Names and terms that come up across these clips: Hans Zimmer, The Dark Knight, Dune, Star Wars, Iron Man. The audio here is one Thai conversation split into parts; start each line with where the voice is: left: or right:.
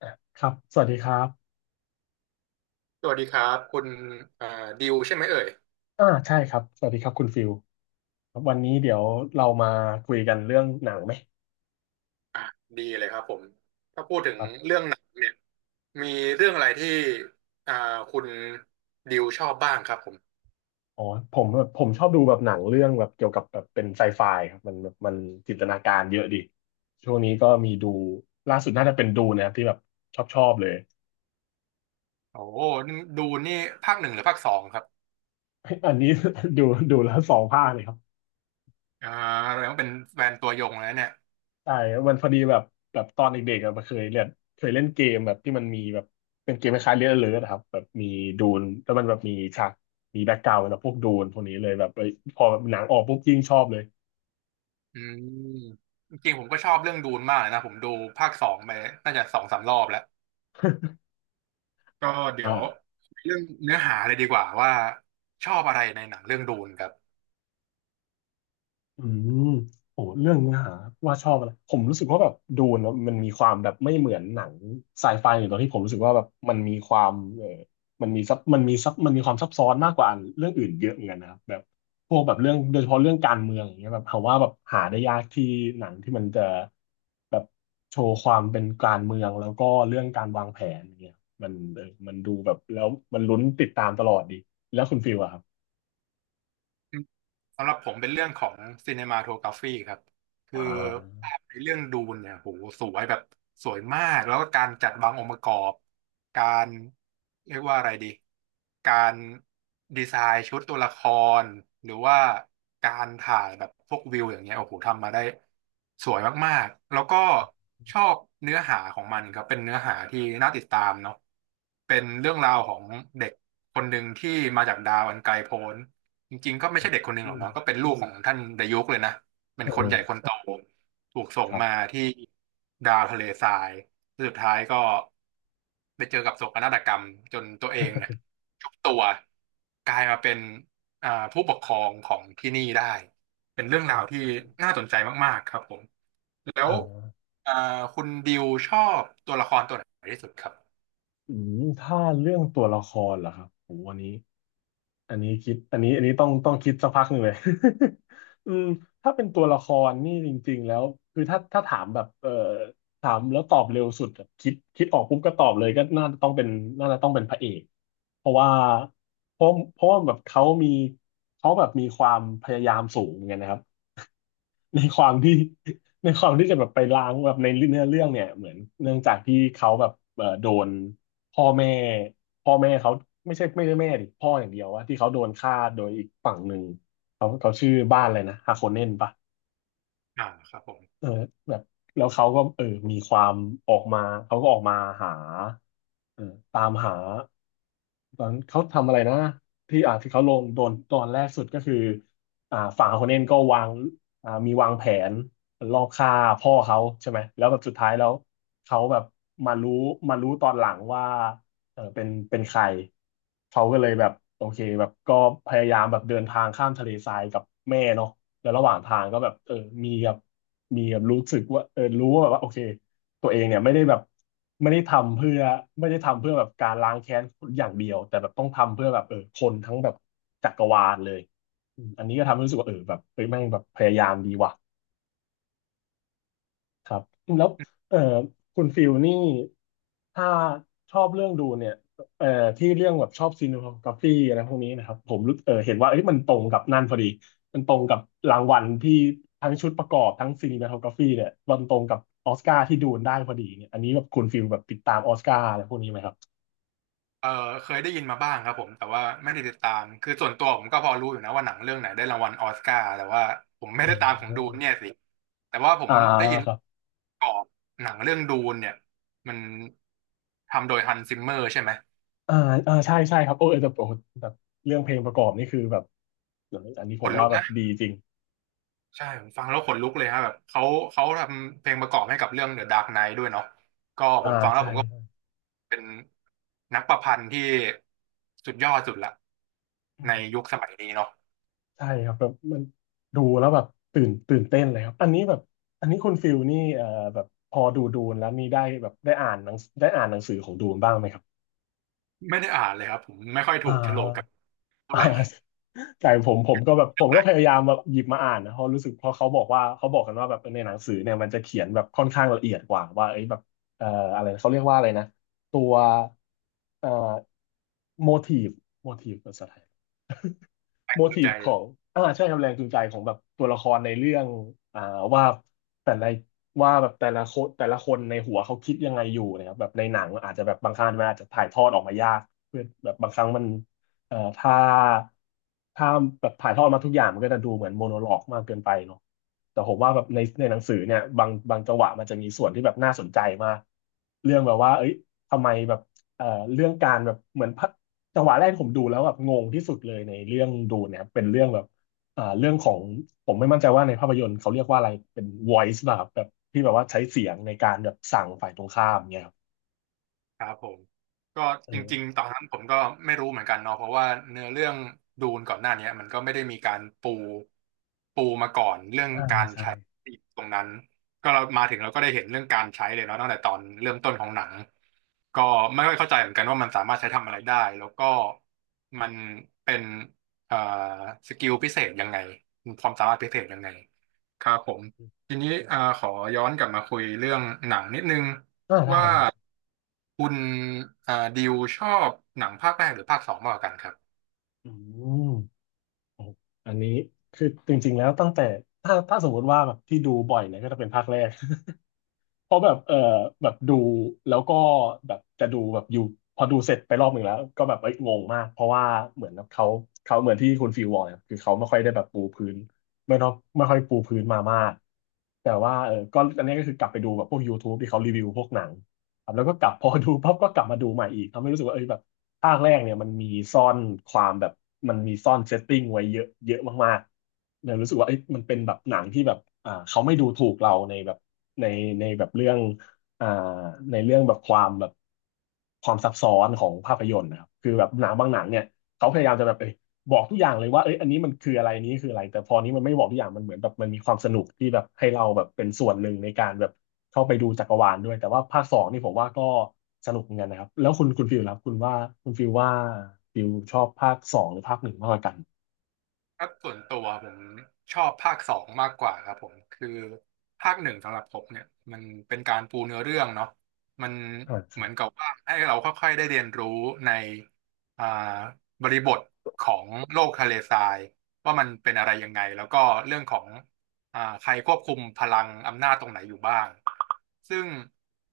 left: อ่ะครับ สวัสดีครับ
right: สวัสดีครับคุณเอ่อดิวใช่ไหมเอ่ย
left: อ่าใช่ครับ สวัสดีครับคุณฟิลครับวันนี้เดี๋ยวเรามาคุยกันเรื่องหนังไหม
right: อ่ะดีเลยครับผมถ้าพูดถึง
left: ครับ
right: เรื่องหนังเนี่ยมีเรื่องอะไรที่อ่าคุณดิวชอบบ้างครับผม
left: อ๋อผมผมชอบดูแบบหนังเรื่องแบบเกี่ยวกับแบบเป็นไซไฟครับมันแบบมันจินตนาการเยอะดีช่วงนี้ก็มีดูล่าสุดน่าจะเป็นดูนะครับที่แบบชอบเลย
right: โอ้โหนี่ดูนี่ภาคหนึ่งหรือภาคสองครับ
left: อันนี้ ดูดูแล้วสองภาคเลยครับ
right: อ่าแสดงว่าเป็นแฟนตัวยงแล้วเนี่ย
left: ใช่มันพอดีแบบแบบตอนเด็กๆอะเคยเล่นเกมแบบที่มันมีแบบเป็นเกมคล้ายๆเล่นเลิร์ครับแบบมีดูนแล้วมันแบบมีฉากมีแบ็กกราวด์แบบพวกดูนพวกนี้เลยแบบเอ้ยพอแบบหนังออกปุ๊บยิ่งชอบเลย
right: อืมจริงๆผมก็ชอบเรื่องดูนมากเลยนะผมดูภาคสองไปน่าจะสองสามรอบแล้ว ก็เดี๋
left: อ่า
right: ยวเรื่องเนื้อหาเลยดีกว่าว่าชอบอะไรในหนังเรื่องดูนครับ
left: อืมโอ้เรื่องเนื้อหาว่าชอบอะไรผมรู้สึกว่าแบบดูนะมันมีความแบบไม่เหมือนหนังไซไฟอยู่ตรงที่ผมรู้สึกว่าแบบมันมีความเออมันมีซับมันมีซับมันมีความซับซ้อนมากกว่าเรื่องอื่นเยอะเหมือนกันนะครับแบบพวกแบบเรื่องโดยเฉพาะเรื่องการเมืองอย่างเงี้ยแบบผมว่าแบบหาได้ยากที่หนังที่มันจะแบบโชว์ความเป็นการเมืองแล้วก็เรื่องการวางแผนอย่างเงี้ยมันมันดูแบบแล้วมันลุ้นติดตามตลอดดีแล้วคุณฟิลอะครับ
right: สำหรับผมเป็นเรื่องของซีเนมาโทกราฟีครับคื
left: อ่
right: อ
left: า
right: ภาพในเรื่องดูนเนี่ยโหสวยแบบสวยมากแล้วก็การจัดวางองค์ประกอบการเรียกว่าอะไรดีการดีไซน์ชุดตัวละครหรือว่าการถ่ายแบบพวกวิวอย่างเงี้ยโอ้โหทำมาได้สวยมากๆแล้วก็ชอบเนื้อหาของมันครับเป็นเนื้อหาที่น่าติดตามเนาะเป็นเรื่องราวของเด็กคนหนึ่งที่มาจากดาวอันไกลโพ้น จริงๆก็ไม่ใช่เด็กคนหนึ่ง
left: อื
right: หรอก
left: ม
right: เนาะก็เป็นลูกของท่านดายุกเลยนะเป็น
left: เอ
right: คนใหญ่คน
left: อ
right: โตถูกส่
left: ค
right: ง
left: รั
right: มา
left: บ
right: ที่ดาวทะเลทรายแล้วสุดท้ายก็ไปเจอกับโศกนาฏกรรมจนตัวเองเนี่ยยุบตัวกลายมาเป็นผู้ปกครองของที่นี่ได้เป็นเรื่องราวที่น่าสนใจมากๆครับผมแล้
left: อ่
right: ว
left: า
right: อ่าคุณดิวชอบตัวละครตัวไหนที่สุดครับ
left: อืมถ้าเรื่องตัวละครเหรอครับโหอันนี้อันนี้คิดอันนี้อันนี้ต้องคิดสักพักหนึ่งเลย อืมถ้าเป็นตัวละครนี่จริงๆแล้วคือถ้าถามแบบถามแล้วตอบเร็วสุดอะคิดออกปุ๊บก็ตอบเลยก็น่าจะต้องเป็นน่าจะต้องเป็นพระเอก เพราะว่าเพราะว่าแบบเขามีเขาแบบมีความพยายามสูงเหมือนกันนะครับ ในความที่ในความที่จะแบบไปล้างแบบในเนื้อเรื่องเนี่ยเหมือนเนื่องจากที่เขาแบบโดนพ่อแม่พ่อแม่เขาไม่ใช่ไม่ได้แม่ดิพ่ออย่างเดียวว่าที่เขาโดนฆ่าโดยอีกฝั่งหนึ่งเขาชื่อบ้านอะไรนะฮาโคเนนปะ
right: อ่าครับผม
left: เออแบบแล้วเขาก็เออมีความออกมาเขาก็ออกมาหาเออตามหา ตอนเขาทำอะไรนะที่ที่เขาลงโดนตอนแรกสุดก็คืออ่าฝั่งคนเนนก็วางมีวางแผนลอบฆ่าพ่อเขาใช่ไหมแล้วแบบสุดท้ายแล้วเขาแบบมารู้มารู้ตอนหลังว่าเออเป็นใครเขาก็เลยแบบโอเคแบบก็พยายามแบบเดินทางข้ามทะเลทรายกับแม่เนาะแล้วระหว่างทางก็แบบเออมีแบบมีแบบรู้สึกว่าเออรู้ว่าแบบว่าโอเค ตัวเองเนี่ยไม่ได้แบบไม่ได้ทำเพื่อไม่ได้ทำเพื่อแบบการล้างแค้นอย่างเดียวแต่แบบต้องทำเพื่อแบบเออคนทั้งแบบจักรวาลเลยอืมอันนี้ก็ทำให้รู้สึกว่าเออแบบเฮ้ยแม่งแบบพยายามดีว่ะ ครับแล้วเอ่อคุณฟิลนี่ถ้าชอบเรื่องดูเนี่ยเอ่อที่เรื่องแบบชอบซีนิโทกราฟีอะไรพวกนี้นะครับผมรู้เออเห็นว่าเอ้ยมันตรงกับนั่นพอดีมันตรงกับรางวัลที่ทั้งชุดประกอบทั้งซีนิโทกราฟีเนี่ยมันตรงกับออสการ์ที่ดูนได้พอดีเนี่ยอันนี้แบบคุณฟิลแบบติดตามออสการ์อะไรพวกนี้ไหมครับ
right: เออเคยได้ยินมาบ้างครับผมแต่ว่าไม่ได้ติดตามคือส่วนตัวผมก็พอรู้อยู่นะว่าหนังเรื่องไหนได้รางวัลออสการ์แต่ว่าผมไม่
left: อ๋
right: ได้ตามของดูน
left: อ
right: เนี่ยสิแต่ว่าผม
left: อ่า
right: ได้ยิน
left: ครับ
right: กรอบหนังเรื่องดูนเนี่ยมันทำโดยฮันซิมเมอร์ใช่ไหม
left: อ่าอ่าใช่ใช่ครับโอ้เออแต่โอ้แบบเรื่องเพลงประกอบนี่คือแบบอันนี้ผ
right: ข
left: ม
right: น
left: ว่า
right: ลุก
left: แบบ
right: นะ
left: ดีจริง
right: ใช่ผมฟังแล้วขนลุกเลยฮะแบบเขาเขาทำเพลงประกอบให้กับเรื่อง The Dark Knight ด้วยเนาะก็ผ
left: อ่า
right: มฟังแล้ว
left: ใช่
right: ผมก็เป็นนักประพันธ์ที่สุดยอดสุดละใน
left: ใช่
right: ยุคสมัยนี้เนาะ
left: ใช่ครับแบบมันดูแล้วแบบตื่นเต้นเลยครับอันนี้แบบอันนี้คุณฟิลนี่แบบพอดูนแล้วมีได้แบบได้อ่านหนังได้อ่านหนังสือของดูนบ้างไหมครับ
right: ไม่ได้อ่านเลยครับผมไม่ค่อยถู
left: อ่า
right: กโฉลกกับ เท่า
left: อ่า
right: ไหร่
left: แต่ผมก็แบบผมก็พยายามแบบหยิบมาอ่านนะเพราะรู้สึกเพราะเขาบอกว่าเขาบอกกันว่าแบบในหนังสือเนี่ยมันจะเขียนแบบค่อนข้างละเอียดกว่าว่าเอ้ยแบบเอ่ออะไรนะเขาเรียกว่าอะไรนะตัวเอ่อโมทีฟโมทีฟภาษาไทย
right: แปล
left: โม
right: กจูง
left: ที
right: ใจ
left: ฟของอ่าใช่ครับแรงจูงใจของแบบตัวละครในเรื่องอ่าว่าแต่ละแบบแต่ละคนแต่ละคนในหัวเขาคิดยังไงอยู่นะครับแบบในหนังอาจจะแบบบางครั้งมันอาจจะถ่ายทอดออกมายากเพื่อแบบบางครั้งมันเอ่อถ้าถ้าแบบถ่ายทอดมาทุกอย่างมันก็จะดูเหมือนโมโนโลกมากเกินไปเนาะแต่ผมว่าแบบในหนังสือเนี่ยบางจังหวะมันจะมีส่วนที่แบบน่าสนใจมากเรื่องแบบว่าเอ้ยทำไมแบบเอ่อเรื่องการแบบเหมือนพระ จังหวะแรกที่ผมดูแล้วแบบงงที่สุดเลยในเรื่องดูเนี่ยเป็นเรื่องแบบอ่าเรื่องของผมไม่มั่นใจว่าในภาพยนตร์เขาเรียกว่าอะไรเป็น voice ป่ะครับแบบที่แบบว่าใช้เสียงในการแบบสั่งฝ่ายตรงข้ามเนี่ยครับ
right: ครับผมก็
left: เอ
right: จ
left: อ
right: ริงๆตอนนั้นผมก็ไม่รู้เหมือนกันเนาะเพราะว่าเนื้อเรื่องดูนก่อนหน้าเนี้ยมันก็ไม่ได้มีการปูปูมาก่อนเรื่อง
left: อ่า
right: การ
left: ใช่
right: ใช้ตรงนั้นก็เรามาถึงเราก็ได้เห็นเรื่องการใช้เลยเนาะตั้งแต่ตอนเริ่มต้นของหนัง ก็ไม่ค่อยเข้าใจเหมือนกันว่ามันสามารถใช้ทำอะไรได้แล้วก็มันเป็นเอ่อสกิลพิเศษยังไงความสามารถพิเศษยังไงครับผมทีนี้ขอย้อนกลับมาคุยเรื่องหนังนิดนึง
left: อ่าได้
right: ว่า
left: ได้
right: คุณดิวชอบหนังภาคแรกหรือภาคสองมากกว่ากันครับ
left: อืมโอ้อันนี้คือจริงๆแล้วตั้งแต่ถ้าสมมติว่าแบบที่ดูบ่อยเนี่ยก็จะเป็นภาคแรก เพราะแบบเออแบบดูแล้วก็แบบจะดูแบบอยู่พอดูเสร็จไปรอบหนึ่งแล้วก็แบบเอ้ยงงมากเพราะว่าเหมือนเขาเขาเหมือนที่คุณฟิวบอกเนี่ยคือเขาไม่ค่อยได้แบบปูพื้นไม่ต้องไม่ค่อยปูพื้นมามากแต่ว่าเออก็อันนี้ก็คือกลับไปดูแบบพวก YouTube ทบที่เขารีวิวพวกหนัง ครับแล้วก็กลับ พอดูปั๊บก็กลับมาดูใหม่อีกทำให้รู้สึกว่าเอ้ยแบบภาคแรกเนี่ยมันมีซ่อนความแบบมันมีซ่อนเซตติ้งไว้เยอะเยอะมากๆเลยรู้สึกว่าเอ้ยมันเป็นแบบหนังที่แบบอ่าเขาไม่ดูถูกเราในแบบในในแบบเรื่องอ่าในเรื่องแบบความแบบความซับซ้อนของภาพยนตร์นะครับคือแบบหนังบางหนังเนี่ยเขาพยายามจะแบบเอ้ย บอกทุกอย่างเลยว่าเอ้ยอันนี้มันคืออะไรนี้คืออะไรแต่พอนี้มันไม่บอกทุกอย่างมันเหมือนแบบมันมีความสนุกที่แบบให้เราแบบเป็นส่วนหนึ่งในการแบบเข้าไปดูจักรวาลด้วยแต่ว่าภาคสองนี่ผมว่าก็สนุกเหมือนกันนะครับแล้วคุณฟิลครับคุณว่าคุณฟิลว่าฟิลชอบภาคสองหรือภาคหนึ่งมากกว่ากัน
right: ครับส่วนตัวผมชอบภาคสองมากกว่าครับผมคือภาคหนึ่งสำหรับผมเนี่ยมันเป็นการปูเนื้อเรื่องเนาะมัน
left: อ่าค
right: เห
left: รั
right: มื
left: บ
right: อนกับว่าให้เราค่อยๆได้เรียนรู้ในอ่าบริบทของโลกทะเลทรายว่ามันเป็นอะไรยังไงแล้วก็เรื่องของใครควบคุมพลังอำนาจตรงไหนอยู่บ้างซึ่ง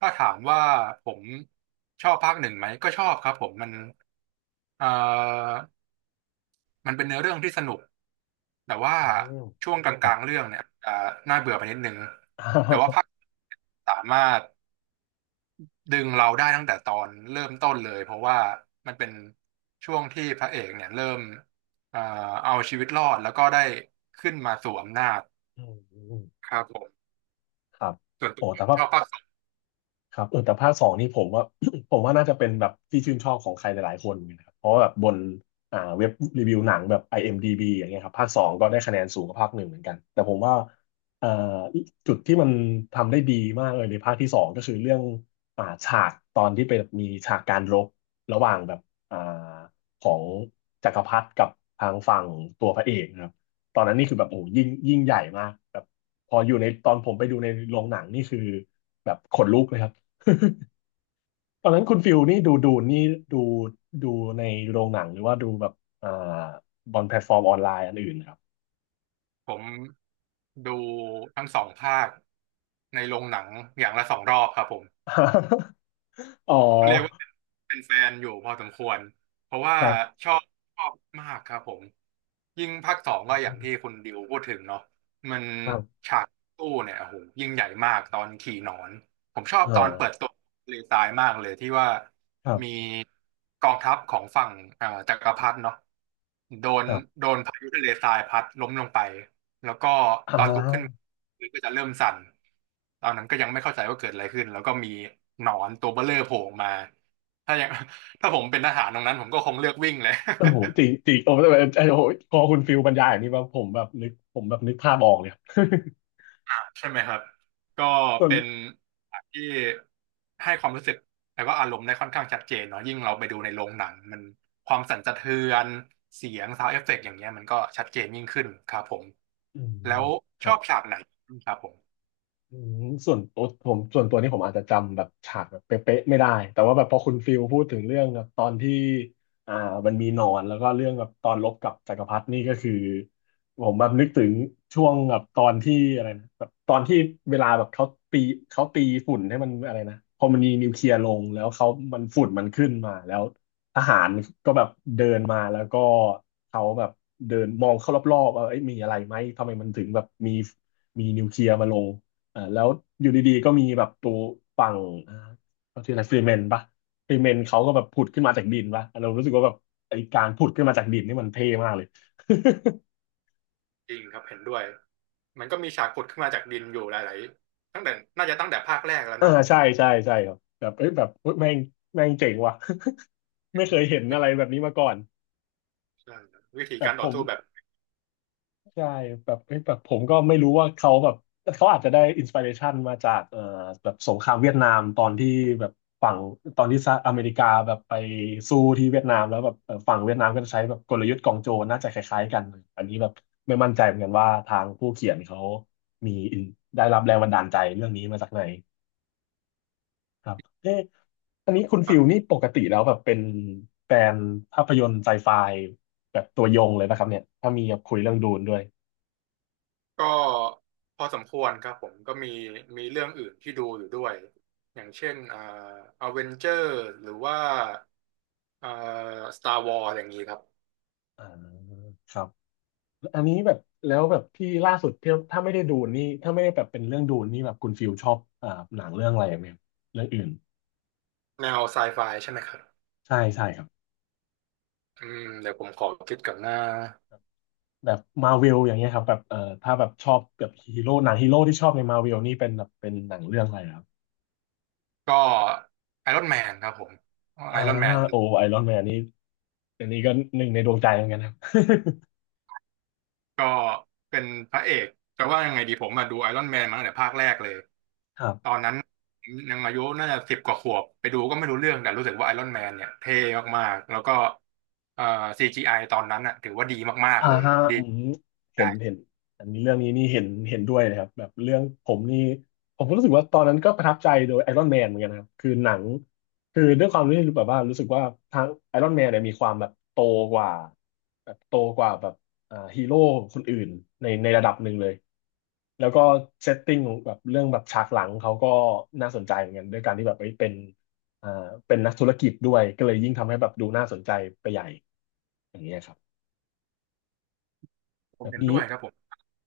right: ถ้าถามว่าผมชอบภาคหนึ่งไหมก็ชอบครับผมมันเอ่อมันเป็นเนื้อเรื่องที่สนุก แต่ว่า
left: อืม
right: ช่วงก
left: ครั
right: ลา
left: บ
right: งๆเรื่องเนี่ยจะน่าเบื่อไปนิดนึงแต่ว่าภาค สามารถดึงเราได้ตั้งแต่ตอนเริ่มต้นเลยเพราะว่ามันเป็นช่วงที่พระเอกเนี่ยเริ่มเอ่อเอาชีวิตรอดแล้วก็ได้ขึ้นมาสวมอำนาจ
left: อืมอืม
right: ครับผม
left: ครับ
right: ส่วนตั
left: โอ้
right: ว
left: แต่ว่า
right: ชอบภาคสอง
left: ครับเออแต่ภาคสองนี่ผมว่า ผมว่าน่าจะเป็นแบบที่ชื่นชอบของใครหลายๆคนเหมือนกันนะครับเพราะว่าแบบบนอ่าเว็บรีวิวหนังแบบ IMDb อเอ็มดีบีอย่างเงี้ยครับภาคสองก็ได้คะแนนสูงกว่าภาคหนึ่งเหมือนกันแต่ผมว่าเอ่อจุดที่มันทำได้ดีมากเลยในภาคที่สองก็คือเรื่องอ่าฉากตอนที่เป็นมีฉากการรบระหว่างแบบอ่าของจักรพรรดิกับทางฝั่งตัวพระเอกนะครับตอนนั้นนี่คือแบบโอ้โหยิ่งใหญ่มากแบบพออยู่ในตอนผมไปดูในโรงหนังนี่คือแบบขนลุกเลยครับ ตอนนั้นคุณฟิลนี่ดูดูในโรงหนังหรือว่าดูแบบอ่าบนแพลตฟอร์มออนไลน์อันอื่นครับ
right: ผมดูทั้งสองภาคในโรงหนังอย่างละสองรอบครับผม
left: อ๋อ
right: ก็เรียกว่าเป็นเป็นแฟนอยู่พอสมควรเพราะว่า
left: ครับ
right: ชอบชอบมากครับผมยิ่งภาคสองก็อย่างที่คุณดิวพูดถึงเนาะมัน
left: ครับ
right: ฉากตู้เนี่ยโอ้โหยิ่งใหญ่มากตอนขี่หนอนผมชอบ
left: อ่า
right: ตอนเปิดตัวเลทายมากเลยที่ว่า
left: ครั
right: มี
left: บ
right: กองทัพของฝั่งจักรพรรดิเนาะโดน
left: ครับ
right: โดนพายุทะเลทรายพัดล้มลงไป แล้วก็
left: อ่
right: ตอนลุกขึ้น
left: า
right: มือก็จะเริ่มสั่นตอนนั้นก็ยังไม่เข้าใจว่าเกิดอะไรขึ้นแล้วก็มีหนอนตัวเบ้อเร่อโผล่ออกมาถ้ายัง ถ้าผมเป็นทหารตรงนั้นผมก็คงเลือกวิ่งเลย
left: โอ้โหจริงจริงโอ้โหไอ้โอ้โหพอคุณฟิลบรรยายอย่างนี้ว่าผมแบบนึกภาพออกเลยครับ
right: ใช่ไหมครับก็
left: ส่วน
right: เป็นฉากที่ให้ความรู้สึกแล้วก็อารมณ์ได้ค่อนข้างชัดเจนเนาะยิ่งเราไปดูในโรงหนังมันความสั่นสะเทือนเสียงซาวด์เอฟเฟกต์อย่างเงี้ยมันก็ชัดเจนยิ่งขึ้นครับผม
left: อื
right: แล้
left: ม
right: ว
left: ค
right: ช
left: รั
right: อ
left: บ
right: บฉากไหนครับผม
left: อืมส่วนตัวผมส่วนตัวนี่ผมอาจจะจำแบบฉากแบบเป๊ะๆไม่ได้แต่ว่าแบบพอคุณฟิลพูดถึงเรื่องแบบตอนที่อ่ามันมีหนอนแล้วก็เรื่องแบบตอนรบกับจักรพรรดินี่ก็คือผมแบบนึกถึงช่วงแบบตอนที่อะไรนะแบบตอนที่เวลาแบบเขาตีเขาตีฝุ่นให้มันอะไรนะพอมันมีนิวเคลียร์ลงแล้วเขามันฝุ่นมันขึ้นมาแล้วทหารก็แบบเดินมาแล้วก็เขาแบบเดินมองเข้ารอบๆว่าเอ้ยมีอะไรไหมทำไมมันถึงแบบมีนิวเคลียร์มาลง เอ่าแล้วอยู่ดีๆก็มีแบบตัวฝั่งเอ่าเขาชื่ออะไรฟรีเมนปะฟรีเมนเขาก็แบบผุดขึ้นมาจากดินปะเรารู้สึกว่าแบบไอ้การผุดขึ้นมาจากดินนี่มันเท่มากเลย
right: จริงครับเห็นด้วย มันก็มีฉากขุดขึ้นมาจากดินอยู่หลายๆตั้งแต่น่าจะตั้งแต่ภาคแรกแล้ว
left: อ่า
right: เนาะ
left: ใช่ใช่ใช่ครับแบบเอ้ยแบบเฮ้ยแม่งแม่งเจ๋งว่ะ ไม่
right: อื
left: เคยเห็
right: ม
left: นอะไรแบบนี้มาก่อน
right: ใช่วิธี
left: แบบ
right: การ
left: ผ
right: ต่อ
left: ม
right: สู้แบบ
left: ใช่แบบเอ้ยแบบผมก็ไม่รู้ว่าเขาแบบเขาอาจจะได้อินสปิเรชันมาจากแบบสงครามเวียดนามตอนที่แบบฝั่งตอนที่สหรัฐอเมริกาแบบไปสู้ที่เวียดนามแล้วแบบฝั่งเวียดนามก็จะใช้แบบกลยุทธ์กองโจรน่าจะคล้ายๆกันอันนี้แบบไม่มั่นใจเหมือนกันว่าทางผู้เขียนเขามีอินได้รับแรงบันดาลใจเรื่องนี้มาจากไหนครับเอ๊ะอันนี้คุณ
right: ค
left: ฟิ
right: รั
left: ลนี่
right: บ
left: ปกติแล้วแบบเป็นแฟนภาพยนตร์ไซไฟแบบตัวยงเลยนะครับเนี่ยถ้ามีแบบคุยเรื่องดูนด้วย
right: ก็พอสมควรครับผมก็มีมีเรื่องอื่นที่ดูอยู่ด้วยอย่างเช่นอเวนเจอร์หรือว่าเอ่อสตาร์วอร์อย่างนี้ครับ
left: อ่าครับอันนี้แบบแล้วแบบที่ล่าสุดที่ถ้าไม่ได้ดูนี่ถ้าไม่ได้แบบเป็นเรื่องดูนี่แบบคุณฟิลชอบอ่าหนังเรื่องอะไรไหมครับเรื่องอื่น
right: แนวไซไฟใช่ไหมครับ
left: ใช่ใช่ครับ
right: อืมเดี๋ยวผมขอคิดกับหน้า
left: แบบมาเวลอย่างเงี้ยครับแบบถ้าแบบชอบแบบฮีโร่หนังฮีโร่ที่ชอบในมาเวลนี่เป็นแบบเป็นหนังเรื่องอะไรครับ
right: ก็ไอรอนแมนครับผมไอ
left: อ่า
right: รอนแมนอ
left: โอ
right: ยู่
left: ไอรอนแมนนี่อันนี้ก็หนึ่งในดวงใจเหมือนกันครับ
right: ก็เป็นพระเอกแต่ว่ายังไงดีผมมาดูไอรอนแมนมาตั้งแต่ภาคแรกเลย
left: ครับ
right: นางมายุน่าจะสิบกว่าขวบไปดูก็ไม่รู้เรื่องแต่รู้สึกว่าไอรอนแมนเนี่ยเท่มากๆแล้วก็เอ่อ CGI ตอนนั้นอ่ะถือว่าดีมาก
left: อ่า
right: ๆเลยดี
left: อืมเห็นเห็นอันนี้เรื่องนี้นี่เห็นด้วยเลยครับแบบเรื่องผมนี่ผมก็รู้สึกว่าตอนนั้นก็ประทับใจโดยไอรอนแมนเหมือนกันนะครับคือหนังคือด้วยความที่แบบว่ารู้สึกว่าทางไอรอนแมนเนี่ยมีความแบบโตกว่าแบบโตกว่าแบบอ่าฮีโร่คนอื่นในระดับหนึ่งเลยแล้วก็เซตติ้งของแบบเรื่องแบบฉากหลังเขาก็น่าสนใจเหมือนกันด้วยการที่แบบเอ้ยเป็นอ่าเป็นนักธุรกิจด้วยก็เลยยิ่งทำให้แบบดูน่าสนใจไปใหญ่อย่างเงี้ยครับ
right: ผ
left: แบ
right: ม
left: บ
right: เห็น
left: นี้
right: ด้วยครับผม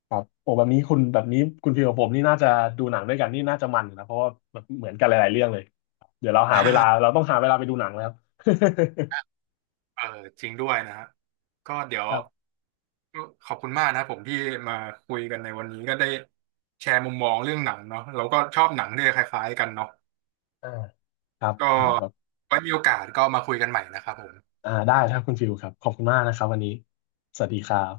left: ครับโอ้แบบนี้คุณแบบนี้คุณฟิลกับผมนี่น่าจะดูหนังด้วยกันนี่น่าจะมันอยู่นะเพราะว่าแบบเหมือนกันหลายๆเรื่องเลยเดี๋ยวเราหาเวลาเราต้ องหาเวลาไปดูหนังแล้ว
right: เออจริงด้วยนะฮะก็เดี๋ยว
left: ครับ
right: ขอบคุณมากนะครับผมที่มาคุยกันในวันนี้ก็ได้แชร์มุมมองเรื่องหนังเนาะเราก็ชอบหนังด้วยคล้ายๆกันเนาะ
left: อ่าครับ
right: ก็
left: โหแบบ
right: ไว้มีโอกาสก็มาคุยกันใหม่นะครับผม
left: อ่าได้ครับคุณฟิลครับขอบคุณมากนะครับวันนี้สวัสดีครับ